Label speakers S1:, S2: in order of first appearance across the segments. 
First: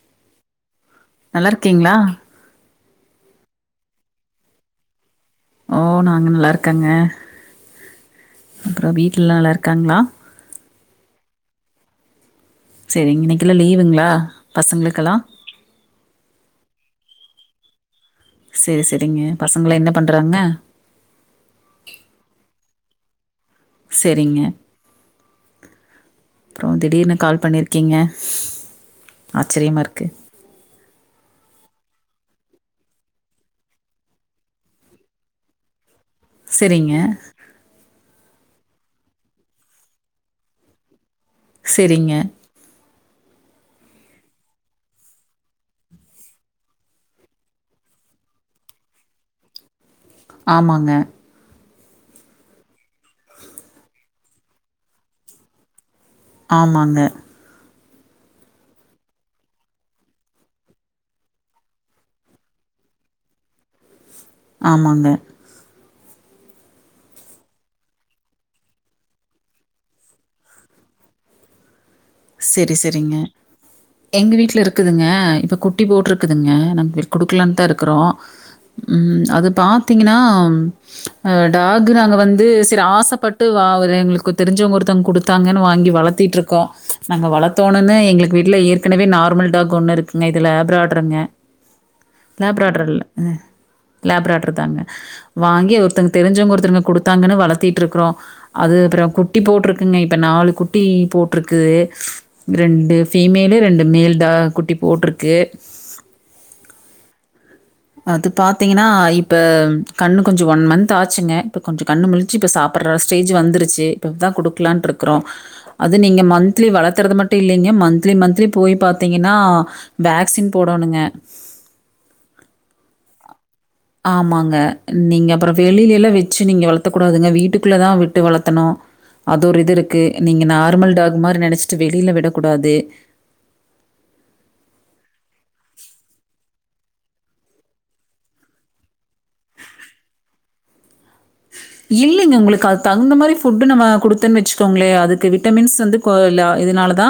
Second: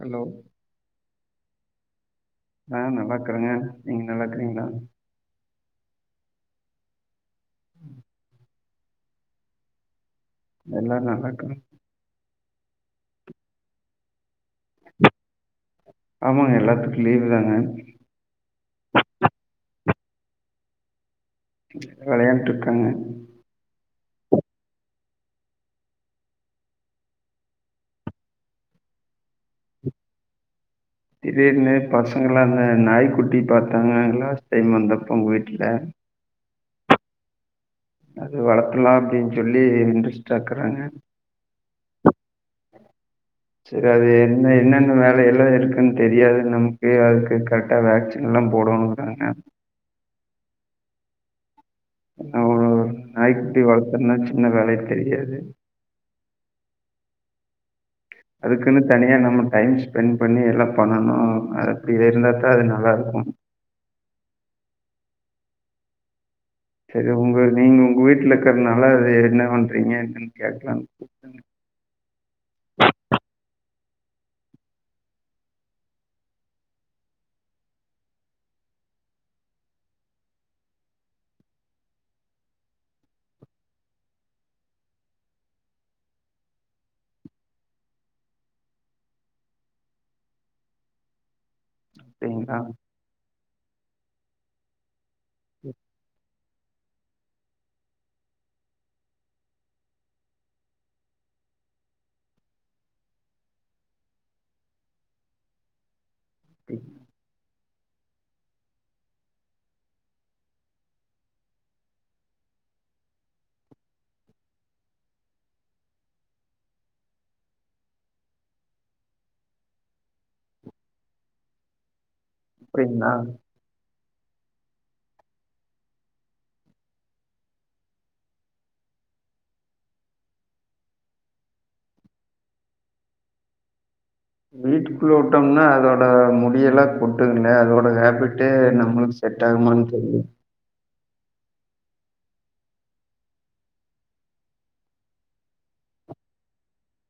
S1: Hello
S2: நல்லாருக்கீங்ளா
S1: ஆ நல்லாக்றங்க நீங்கிங்க நல்லாக்றீங்ளா
S2: ஓ நாங்க நல்லா இருக்கங்க
S1: ம்
S2: கற வீட்ல எல்லா நல்லா இருக்காங்ளா
S1: எல்லா நல்லாக்றாங்க
S2: செரிங்க இன்னிக்கெல்லா லீவுங்ளா பசங்களுக்கெல்லா
S1: ஆமாங்க எல்லாத்துக்கு லீவ் தாங்க
S2: செரி செரிங்க பசங்கலா என்ன பண்றாங்க
S1: வெளையாண்ட்ருக்கு தாங்க
S2: செரிங்க அப்றோ திடீர்னு கால் பண்ணி இருக்கீங்க ஆச்சிரியமா இருக்கு
S1: திடீர்னு பசங்கெல்லா ந நாய்க் குட்டி பாத்தாங்க லாஸ்ட் டைம் வந்தப்போ உங்க வீட்டுல
S2: செரிங்க
S1: அது வளத்துல்லா அப்டின் சொல்லி இன்ட்ரஸ்டா இருக்கறாங்க
S2: செரிங்க
S1: செரி அது என்ன என்னென்ன வேல எல்லா எதுக்குன் தெரியாது நம்கு அதுக்கு கரெக்டா வேக்சின் எல்லா போடனோன்றாங்க
S2: ஆமாங்க
S1: நம்ம ஒரு நாய்க்குட்டி வளர்த்தற்னா சின்ன வேலையா தெரியாது
S2: ஆமாங்க
S1: அதுக்குனு தனியா நம்ம டைம் ஸ்பெண்ட் பண்ணி எல்லா பண்ணணு அ அப்டி இருந்தாதா அது நல்லா இருக்கோ
S2: ஆமாங்க
S1: செரி உங்க நீங்க உங்க வீட்ல இருக்கறனால எ என்ன பண்றீங்கண்ட்டு கேக்கலானு
S2: செரி செரிங்க எங்க வீட்ல இருக்குதுங்க இப்ப குட்டி போட்டுருக்குதுங்க நாங்க குடுக்குலாதா இருக்குறோ ம் அது பாத்தீங்கனாம் அ டாக்கு நாங்க வந்து செரி ஆசப்பட்டு வாவ் அ தெங்குளுக்கு தெரிஞ்சவங்க ஒருத்தவுங் குடுத்தாங்கன்னு வாங்கி வளத்திட்டுருக்கோ ச்ச நாங்க வளதோணுன்னு எங்குளுக்கு விட்ல ஏற்கனவே நார்மல் டாக் ஒன்னு இருக்குங்க இது லேப்ரடார்ங்க
S1: அப்படிங்களா?
S2: லேப்ரடார் இல்ல லேப்ரடார் தாங்க வாங்கி ஒருத்தங் தெரிஞ்சவங்க ஒருத்தருங்க குடு த்தாங்கனு வளத்திட்க்குறோ அது புறம் குட்டி போட்ருக்குங்க இப்ப நாலு குட்டி போட்ருக்கு ரெண்டு ஃபீமேலு ரெண்டு மேல் டா குட்டி போட்ருக்கு
S1: ம்
S2: அது பாத்தீங்கனா இப்ப கண்ணு கொஞ்சோ ஒன் மந்த் ஆச்சுங்க இப்ப கொஞ்சோ கண்ணு முழிச்சு இப்ப சாப்பட்ற ஸ்டேஜ் வந்துருச்சு இப்பதா குடுக்கலான்ட்ருக்றோ அது நீங்க மந்த்லி வளர்த்தறு மட்டு இல்லிங்க மந்த்லி மந்த்லி போயி பாத்தீங்கனா வாக்சீன் போடணுங்க
S1: அப்டிங்ளா
S2: ஆமாங்க நீங்க அப்புற வெளிலேலா வெச்சு நீங்க வளத்தக் கூடாதுங்க வீட்டுக்குள்ளதா விட்டு வளத்தணு அது ஒரு இது இருக்கு நீங்க நார்மல் டாக் மாரி நெனைச்சிட்டு வெளில விடக்கூடாது
S1: வீட்டுக்குள்ள உட்டோம்னா அதோட முடியெல்லா கொட்டுதுங்கே அதோட ஹாபிட்டே நம்ளுக்கு செட்டாகுமானு தெரி
S2: இல்லிங்க உங்குளுக்கு அது தகுந்த மாரி ஃபுட்டு நம்ம குடுத்தன் வெச்சுக்கோங்ளே அதுக்கு விட்டமின்ஸ் வந்து கோ இல்லா இதுனாலதா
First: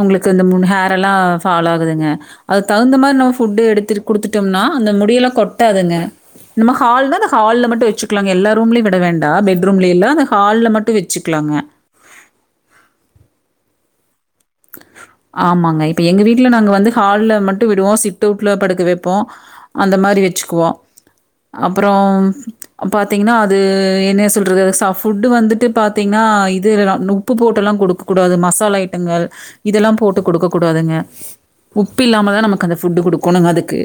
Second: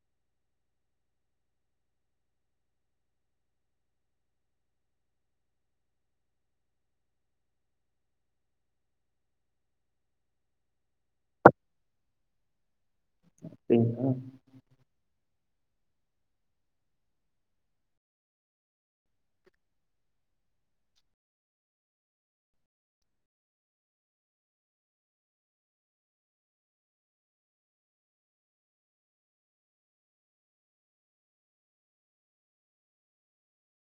S2: உங்குளுக்கு இந் முன் ஹேர் எல்லா ஃபால் ஆகுதுங்க அது தகுந்த மாரி நம்ம ஃபுட்டு எடுத்திரு குடுத்துட்டோம்னா அந்த முடியெல்லா கொட்டாதுங்க நம்ம ஹால்ல அந்த ஹால்ல மட்டு வெச்சுக்லாங்க எல்லா ரூம்லே விட வேண்டா பெட்ரூம்லே எல்லா அஆ ஹால்ல மட்டு வெச்சுக்கிலாங்க
S1: பிங் ஆ
S2: ஆமாங்க இப்ப எங்க வீட்ல நாங்க வந்து ஹால்ல மட்டு விடுவோ சிட் அவுட்ல படுக்க வெப்போ அந்த மாரி வெச்சுக்குவோ அப்புறோம் பாத்தீங்கனா அது என்னைய சொல்றது சா ஃபுட்டு வந்துட்டு பாத்தீங்னா இது [unintelligible] உப்பு போடெல்லா குடுக்க கூடாது மசாலா ஐட்டங்கள் இதெல்லா போட்டு கொடுக்க கூடாதுங்க உப்பு இல்லாமதான் நமக்கு அந்த ஃபுட்டு் கொடுக்கணுங்க அதுக்கு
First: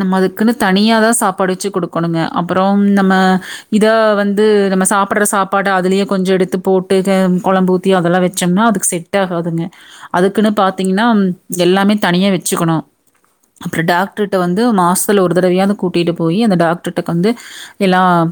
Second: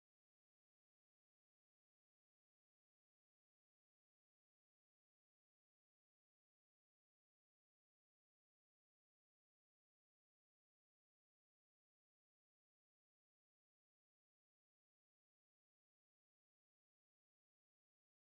S2: நம்ம அதுக்குன்னு தனியாதான் சாப்பாடு வச்சு குடுக்கணுங்க அப்புறம் நம்ம இதா வந்து நம்ம சாப்படுற சாப்பாடு அதுலயே கொஞ்சம் எடுத்து போட்டு குழம்பூத்தி அதெல்லாம் வச்சோம்னா அதுக்கு செட் ஆகாதுங்க அதுக்குன்னு பாத்தீங்கன்னா எல்லாமே தனியா வச்சுக்கணும் அப்புறம் டாக்டர் டர் வந்து மாசத்தில் ஒரு தடவியாகந்து கூட்டிட்டு போய் அந்த டாக்டர்கக்கு வந்து எல்லா ப